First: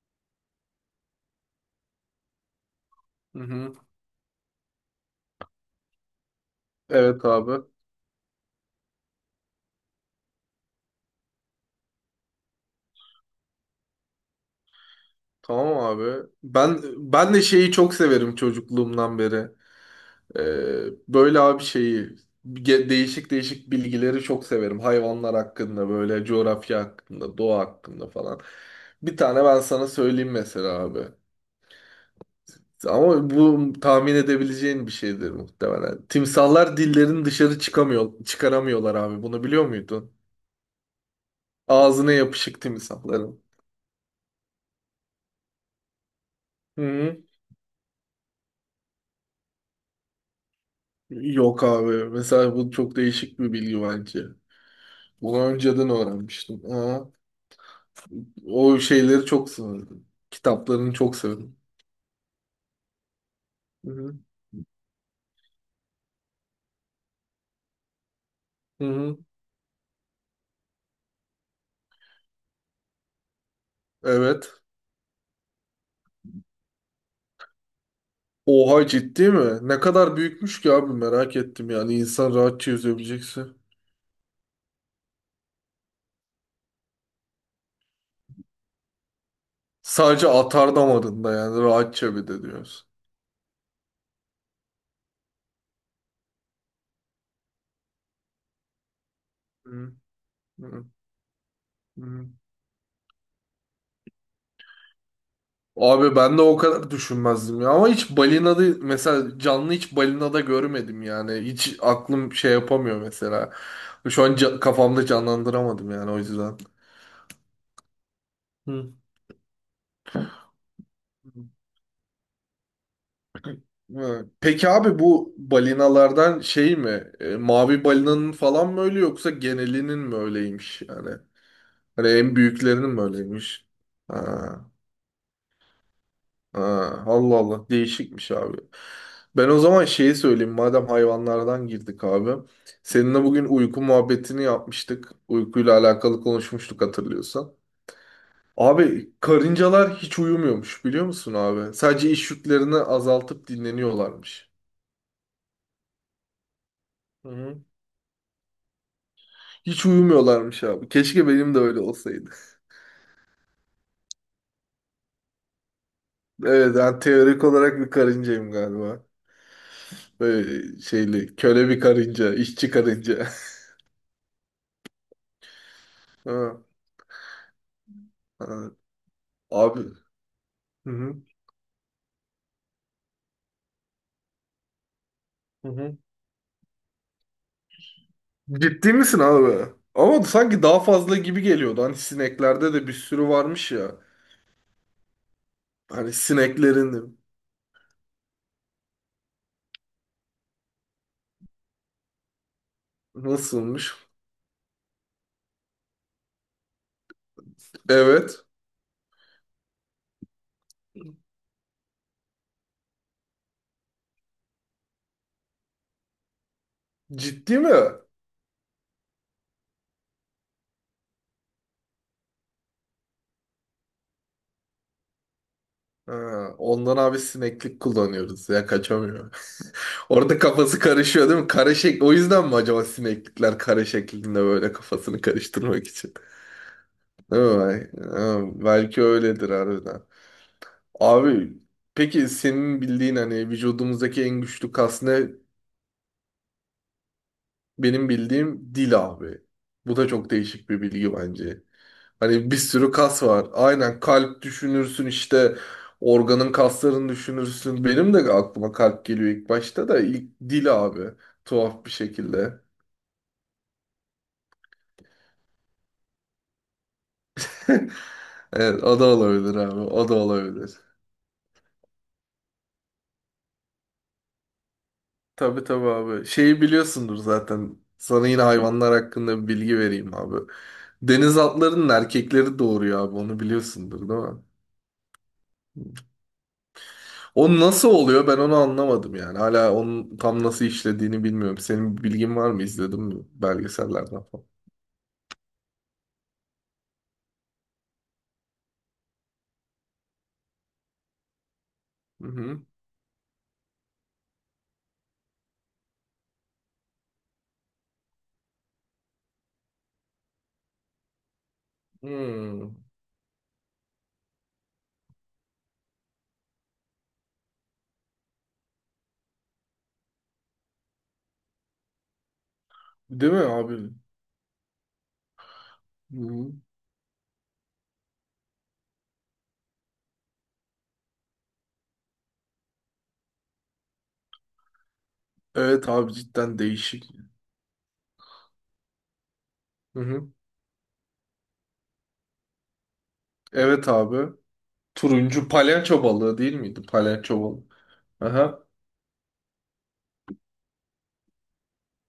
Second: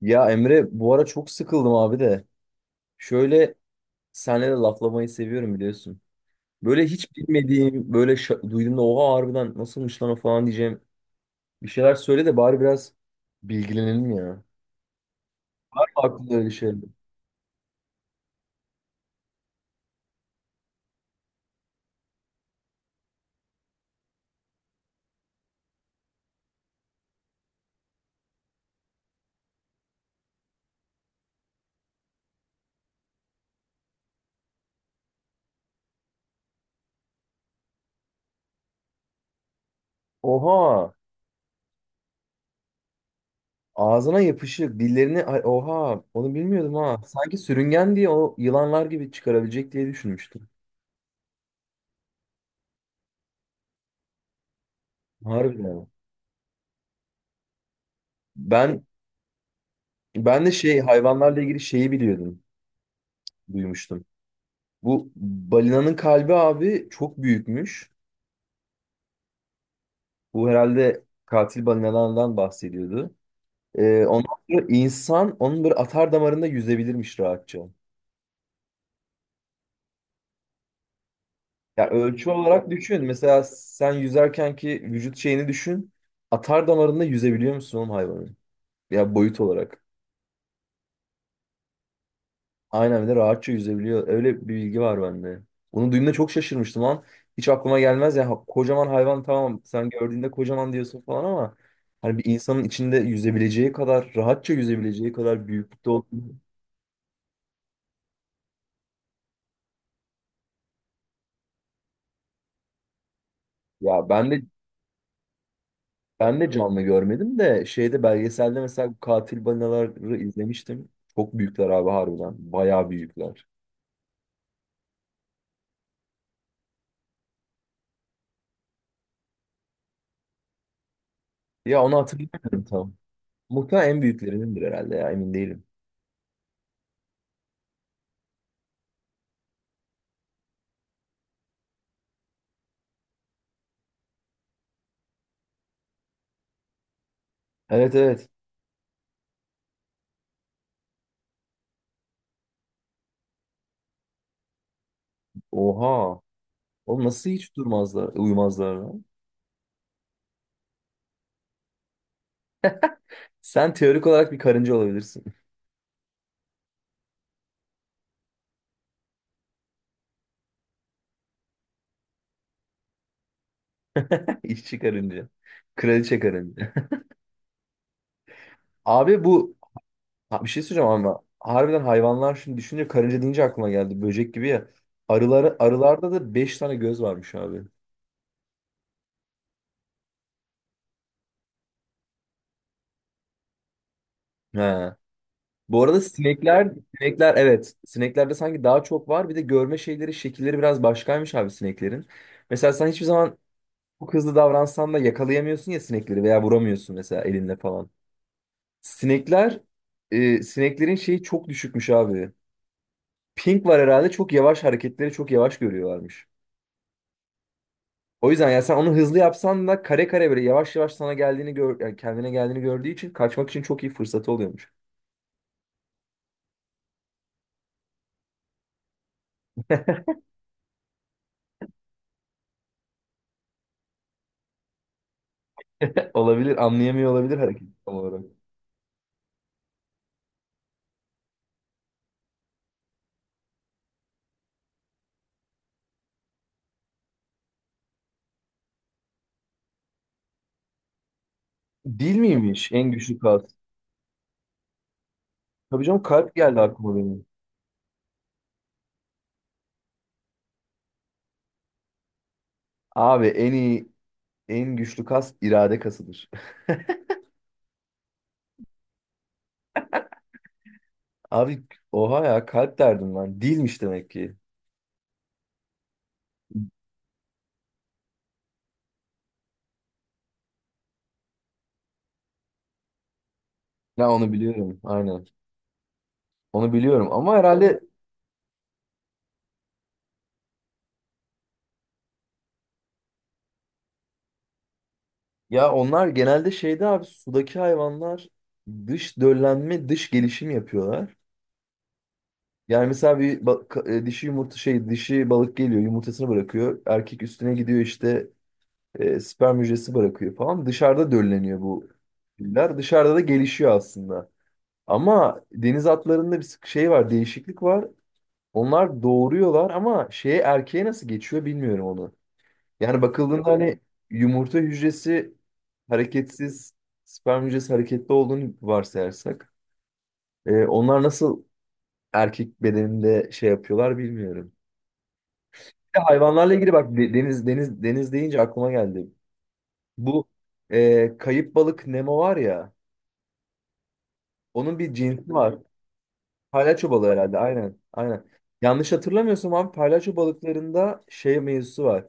Ya Emre, bu ara çok sıkıldım abi de. Hı Şöyle, hı. senle de laflamayı seviyorum biliyorsun. Böyle hiç Evet abi. bilmediğim, böyle duyduğumda oha harbiden nasılmış lan o falan diyeceğim. Bir şeyler söyle de bari biraz bilgilenelim ya. Var Tamam mı abi. aklında öyle Ben şeyler? ben de şeyi çok severim çocukluğumdan beri. Ee, Böyle abi şeyi değişik değişik bilgileri çok severim. Hayvanlar hakkında böyle coğrafya hakkında, doğa hakkında falan. Bir tane ben sana söyleyeyim mesela abi. Ama bu tahmin edebileceğin bir şeydir muhtemelen. Timsahlar dillerini dışarı çıkamıyor, çıkaramıyorlar abi. Bunu biliyor muydun? Oha! Ağzına yapışık timsahların. Ağzına yapışık, dillerini... Ay, oha! Onu bilmiyordum Hı ha. hı. Sanki sürüngen diye o yılanlar gibi çıkarabilecek diye düşünmüştüm. Yok abi. Mesela bu çok değişik bir bilgi bence. Bunu Harbiden. önceden öğrenmiştim. Ha, o Ben şeyleri çok severdim. ben de şey Kitaplarını çok hayvanlarla severim. ilgili şeyi biliyordum, Hı duymuştum. hı. Bu balinanın kalbi abi çok büyükmüş. Hı hı. Bu herhalde katil balinalardan bahsediyordu. Ondan Evet. sonra insan onun böyle atar damarında yüzebilirmiş rahatça. Oha, ciddi mi? Ne kadar büyükmüş ki abi, merak ettim Ya yani. ölçü İnsan olarak rahatça düşün. yüzebilecekse. Mesela sen yüzerken ki vücut şeyini düşün. Atar damarında yüzebiliyor musun oğlum hayvanın? Ya boyut olarak. Sadece atardamarında yani rahatça bir de diyorsun. Aynen, bir de rahatça yüzebiliyor. Öyle bir bilgi var bende. Onu duyduğumda çok şaşırmıştım lan. Hiç aklıma gelmez ya. Kocaman hayvan, tamam, sen Hı. gördüğünde kocaman diyorsun falan ama Hı hani bir hı. insanın içinde yüzebileceği kadar, rahatça yüzebileceği kadar büyüklükte Abi olduğunu. ben de o kadar düşünmezdim ya. Ama hiç balinada mesela, canlı hiç balinada görmedim yani. Hiç aklım şey yapamıyor mesela. Ya Şu ben an de kafamda canlandıramadım yani o ben de yüzden. canlı görmedim de şeyde, belgeselde mesela Hı. bu katil balinaları izlemiştim. Çok büyükler abi harbiden. Bayağı büyükler. Hı. Peki abi, bu balinalardan şey mi? E, mavi balinanın falan mı öyle, yoksa genelinin mi öyleymiş yani? Ya onu Hani en hatırlamıyorum büyüklerinin tam. mi öyleymiş? Muhtemelen en büyüklerindendir Ha. herhalde ya, emin değilim. Ha, Allah Allah, değişikmiş abi. Ben o zaman şeyi söyleyeyim madem hayvanlardan girdik abi. Seninle bugün uyku muhabbetini yapmıştık. Uykuyla alakalı konuşmuştuk, hatırlıyorsan. Evet evet. Abi karıncalar hiç uyumuyormuş, biliyor musun abi? Sadece iş yüklerini azaltıp dinleniyorlarmış. Oha. Oğlum Hı nasıl hiç hı. durmazlar, uyumazlar lan? Hiç uyumuyorlarmış abi. Keşke benim de öyle olsaydı. Sen teorik olarak bir karınca olabilirsin. Evet, ben teorik olarak bir karıncayım galiba. Böyle şeyli köle bir karınca, işçi karınca. İşçi karınca. Kraliçe Ha, karınca. ha. Abi Abi. Bir şey söyleyeceğim Hı ama hı. harbiden hayvanlar şimdi düşünce, karınca deyince aklıma geldi. Böcek gibi ya. Arıları, Hı hı. arılarda da 5 tane göz varmış abi. Ciddi misin abi? Ama sanki daha fazla gibi geliyordu. Hani sineklerde de bir sürü varmış ya. He. Bu arada Hani sinekler, sineklerin sinekler evet. Sineklerde sanki daha çok var. Bir de görme şeyleri, şekilleri biraz başkaymış abi sineklerin. Mesela sen hiçbir zaman nasılmış? çok hızlı davransan da yakalayamıyorsun ya sinekleri, veya vuramıyorsun mesela elinle falan. Evet. Sinekler, sineklerin şeyi çok düşükmüş abi. Ping var herhalde, çok yavaş, hareketleri çok yavaş görüyorlarmış. Ciddi mi? O yüzden yani sen onu hızlı yapsan da kare kare böyle yavaş yavaş sana geldiğini gör, yani kendine geldiğini gördüğü için kaçmak için çok iyi fırsatı oluyormuş. Ha, ondan abi sineklik kullanıyoruz ya, kaçamıyor. Orada kafası karışıyor değil mi? Kare o yüzden mi acaba sineklikler kare şeklinde, böyle kafasını karıştırmak için? Olabilir, anlayamıyor olabilir Değil hareket mi? tam olarak. Ha, belki öyledir harbiden. Abi, peki senin bildiğin hani vücudumuzdaki en güçlü kas ne? Benim bildiğim dil abi. Bu da çok değişik bir bilgi bence. Dil Hani bir miymiş en sürü güçlü kas kas? var. Aynen, kalp düşünürsün işte, Tabii canım, kalp organın geldi aklıma kaslarını benim. düşünürsün. Benim de aklıma kalp geliyor ilk başta da, ilk dil abi. Tuhaf bir şekilde. Abi en güçlü kas irade kasıdır. Evet, o da olabilir abi. O da olabilir. Abi oha ya, kalp derdim ben. Dilmiş demek ki. Tabii tabii abi. Şeyi biliyorsundur zaten. Sana yine hayvanlar hakkında bir bilgi vereyim abi. Deniz atlarının erkekleri doğuruyor abi. Onu biliyorsundur Ya değil onu mi? biliyorum aynen. Onu biliyorum ama O herhalde. nasıl oluyor, ben onu anlamadım yani. Hala onun tam nasıl işlediğini bilmiyorum. Senin bir bilgin var mı? İzledin mi belgesellerden falan? Ya onlar genelde şeyde abi, sudaki hayvanlar dış döllenme, dış gelişim yapıyorlar. Hı hı. Yani mesela bir dişi balık geliyor, yumurtasını bırakıyor. Erkek üstüne gidiyor işte, sperm hücresi bırakıyor falan. Dışarıda dölleniyor bu Hmm. filler. Dışarıda da gelişiyor aslında. Ama deniz atlarında bir sık- şey var değişiklik var. Onlar doğuruyorlar ama şeye, erkeğe nasıl geçiyor bilmiyorum onu. Yani Değil mi bakıldığında hani abi? yumurta hücresi Hı hı. hareketsiz, sperm hücresi hareketli olduğunu varsayarsak. Onlar nasıl erkek bedeninde şey yapıyorlar bilmiyorum. Evet Bir de abi, hayvanlarla cidden ilgili bak değişik. Deniz deniz deniz deyince aklıma geldi. Hı Bu hı. Kayıp balık Nemo var ya, Evet abi. onun bir cinsi Turuncu var. palyaço balığı değil miydi? Palyaço balığı herhalde, Palyaço balığı. aynen aynen. Aha. Yanlış hatırlamıyorsam abi palyaço balıklarında şey mevzusu var.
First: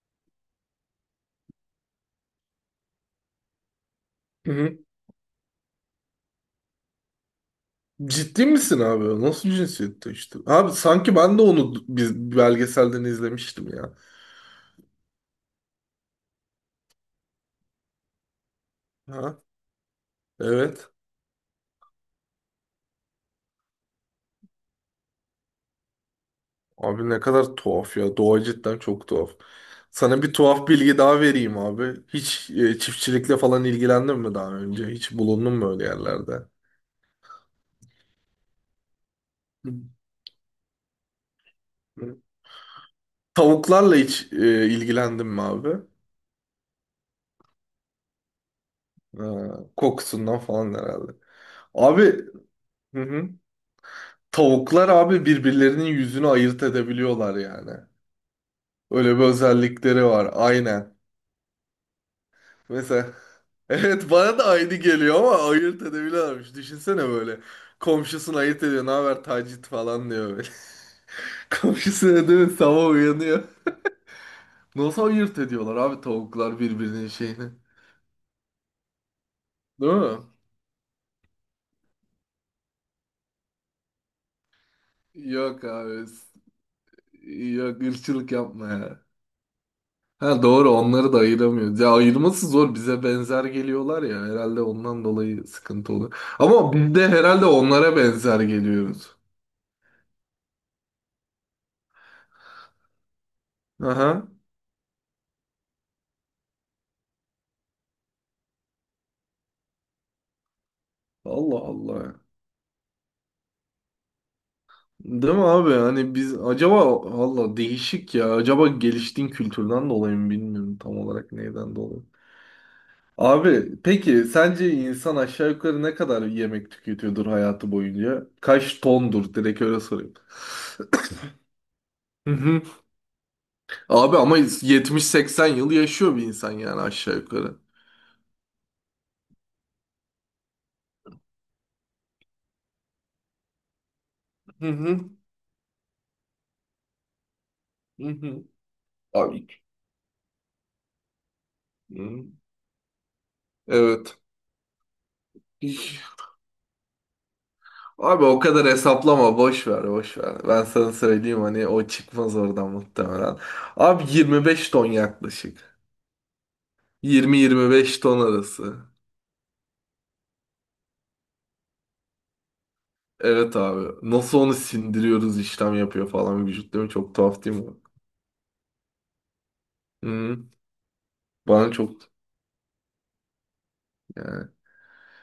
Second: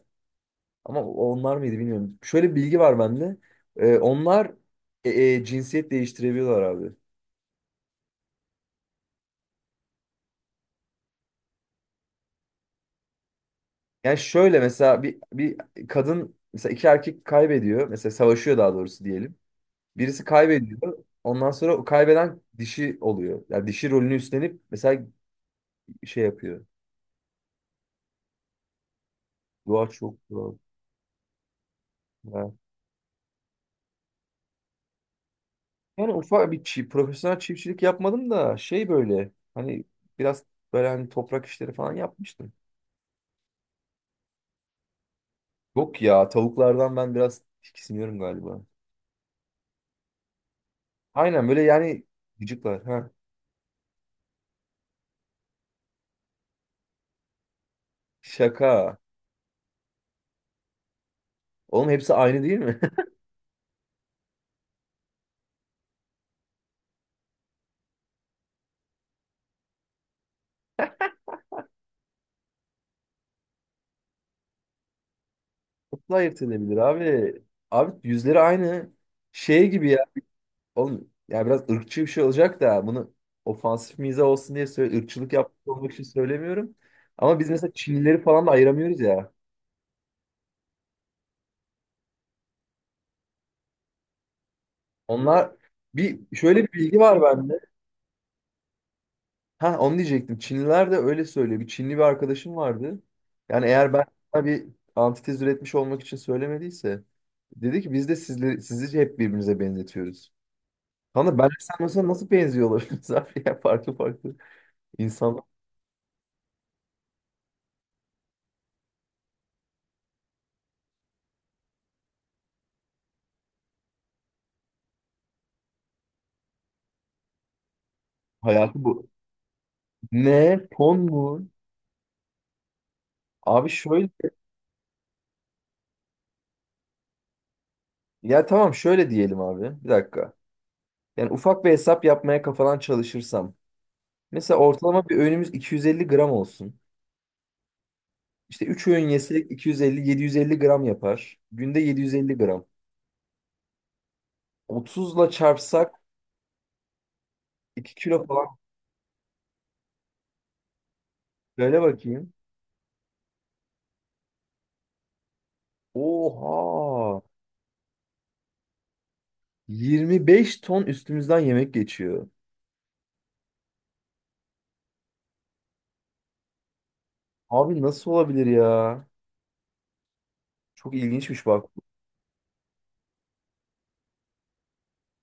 Ama onlar mıydı bilmiyorum. Şöyle bir bilgi var bende. Ee, onlar Hı hı. Cinsiyet değiştirebiliyorlar abi. Ciddi misin abi? O nasıl cinsiyette işte? Abi sanki ben de onu biz belgeselden izlemiştim ya. Yani şöyle mesela bir kadın, mesela, iki erkek kaybediyor. Mesela savaşıyor, daha doğrusu diyelim. Ha? Birisi Evet. kaybediyor. Ondan sonra o kaybeden dişi oluyor. Yani dişi rolünü üstlenip mesela şey yapıyor. Abi ne kadar tuhaf ya. Doğa cidden çok tuhaf. Doğa Sana çok bir kral. tuhaf bilgi daha vereyim abi. Hiç Ya. Çiftçilikle falan ilgilendin mi daha önce? Hiç bulundun mu öyle Yani yerlerde? ufak bir profesyonel çiftçilik yapmadım da şey böyle hani biraz böyle hani toprak işleri falan Hı. yapmıştım. Tavuklarla hiç ilgilendin mi abi? Yok ya, tavuklardan ben biraz tiksiniyorum galiba. Ha, kokusundan falan herhalde. Aynen böyle Abi yani gıcıklar. hı Ha. hı. Tavuklar abi birbirlerinin yüzünü ayırt edebiliyorlar yani. Şaka. Öyle bir özellikleri var. Aynen. Oğlum hepsi aynı değil mi? Mesela evet, bana da aynı geliyor ama ayırt edebiliyorlarmış. Düşünsene böyle. Komşusunu ayırt ediyor. Ne haber tacit falan diyor böyle. Komşusuna değil mi? Sabah uyanıyor. Nasıl ayırt ediyorlar abi Nasıl ayırt tavuklar edilebilir birbirinin abi? şeyini. Abi yüzleri aynı. Şey gibi Değil ya. mi? Oğlum ya biraz ırkçı bir şey olacak da bunu ofansif mizah olsun diye söyle, ırkçılık Yok yapmak olmak için abi. S- söylemiyorum. Ama biz mesela Yok, Çinlileri ırkçılık falan da yapma ayıramıyoruz ya. ya. Ha doğru, onları da ayıramıyoruz. Ya ayırması zor. Bize benzer geliyorlar ya. Herhalde ondan dolayı Onlar, sıkıntı oluyor. bir şöyle bir Ama biz bilgi de var herhalde bende. onlara benzer geliyoruz. Ha, onu diyecektim. Çinliler de öyle söylüyor. Bir Çinli bir arkadaşım vardı. Yani eğer ben Aha. sana bir antitez üretmiş olmak için söylemediyse, dedi ki biz de sizleri, sizi hep birbirimize benzetiyoruz. Kanka ben Allah sen mesela Allah. nasıl benziyor olabiliriz abi ya, farklı farklı Değil mi insanlar, abi? Hani biz acaba, valla değişik ya. Acaba geliştiğin kültürden dolayı mı, bilmiyorum tam olarak neyden dolayı. Abi peki sence insan aşağı yukarı ne kadar yemek tüketiyordur hayatı boyunca? Kaç hayatı bu. tondur? Direkt öyle sorayım. Ne? Ton mu? Hı hı. Abi şöyle, Abi ama 70-80 yıl yaşıyor bir insan yani, aşağı yukarı. ya tamam şöyle diyelim abi. Bir dakika. Yani ufak bir hesap yapmaya kafadan çalışırsam. Mesela Hı hı. ortalama bir öğünümüz 250 gram olsun. Hı hı. İşte 3 öğün Abi. yesek 250-750 gram yapar. Günde Hı. 750 gram. Evet. 30'la çarpsak 2 Abi kilo o falan. kadar hesaplama, boş ver boş ver. Ben sana söyleyeyim, hani Böyle o bakayım. çıkmaz oradan muhtemelen. Abi 25 ton yaklaşık. Oha! 20-25 ton arası. 25 ton üstümüzden yemek geçiyor. Evet abi. Nasıl onu sindiriyoruz, işlem yapıyor falan vücut, değil mi? Çok tuhaf değil mi? Abi nasıl olabilir ya? Hı. Çok ilginçmiş bak. Bana çok yani.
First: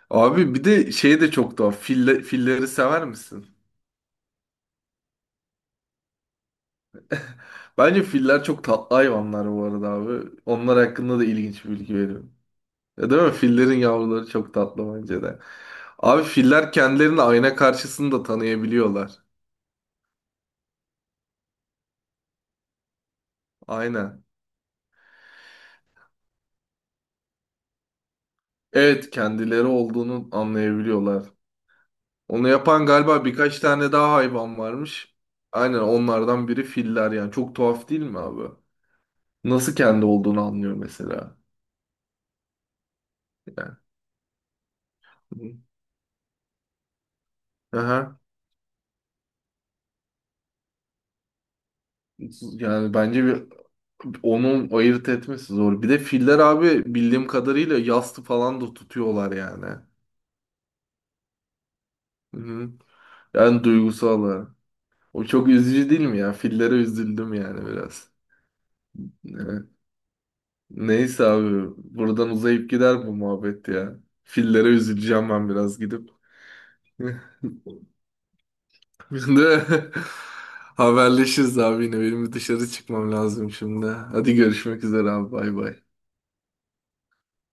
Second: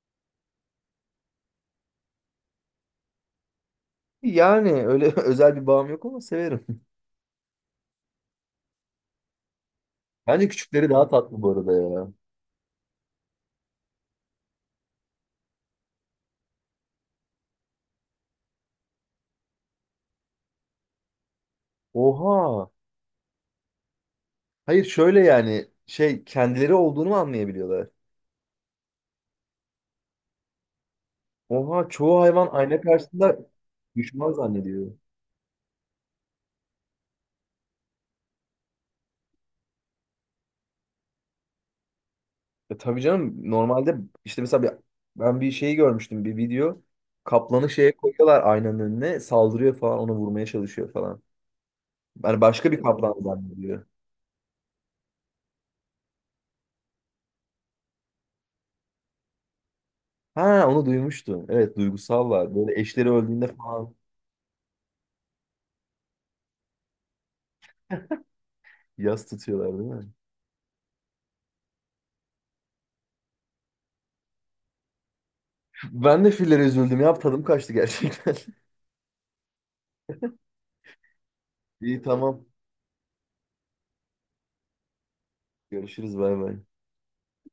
Abi bir de şey de çok tuhaf. Fille, filleri sever misin? Yani öyle özel bir bağım yok ama severim. Bence filler çok tatlı hayvanlar bu arada abi. Bence Onlar küçükleri daha hakkında da tatlı bu ilginç bir arada bilgi ya. veriyorum. Ya değil mi? Fillerin yavruları çok tatlı bence de. Abi filler kendilerini ayna karşısında tanıyabiliyorlar. Oha! Aynen. Hayır, şöyle yani şey, kendileri olduğunu mu anlayabiliyorlar? Evet, kendileri olduğunu anlayabiliyorlar. Oha, çoğu hayvan Onu ayna yapan galiba karşısında birkaç tane daha düşman hayvan zannediyor. varmış. Aynen, onlardan biri filler yani. Çok tuhaf değil mi abi? Nasıl kendi olduğunu anlıyor mesela. E tabii canım, Yani. normalde işte mesela ben bir şeyi görmüştüm, bir video. Kaplanı şeye Aha. koyuyorlar aynanın önüne, saldırıyor falan, onu vurmaya çalışıyor falan. Yani başka bir Yani kaplan bence bir zannediyor. onun ayırt etmesi zor. Bir de filler abi bildiğim kadarıyla yastı falan da tutuyorlar yani. Ha, onu duymuştum. Evet, Hı duygusallar. hı. Böyle eşleri öldüğünde En falan duygusalı. O çok üzücü değil mi ya? Fillere üzüldüm yani biraz. yas Evet. tutuyorlar değil mi? Neyse abi buradan uzayıp gider bu muhabbet ya. Fillere üzüleceğim ben biraz gidip. Ben de fillere üzüldüm ya, tadım kaçtı gerçekten. Şimdi haberleşiriz abi, yine İyi, benim bir tamam. dışarı çıkmam lazım şimdi. Hadi görüşmek üzere abi, bay bay. Görüşürüz, bay bay.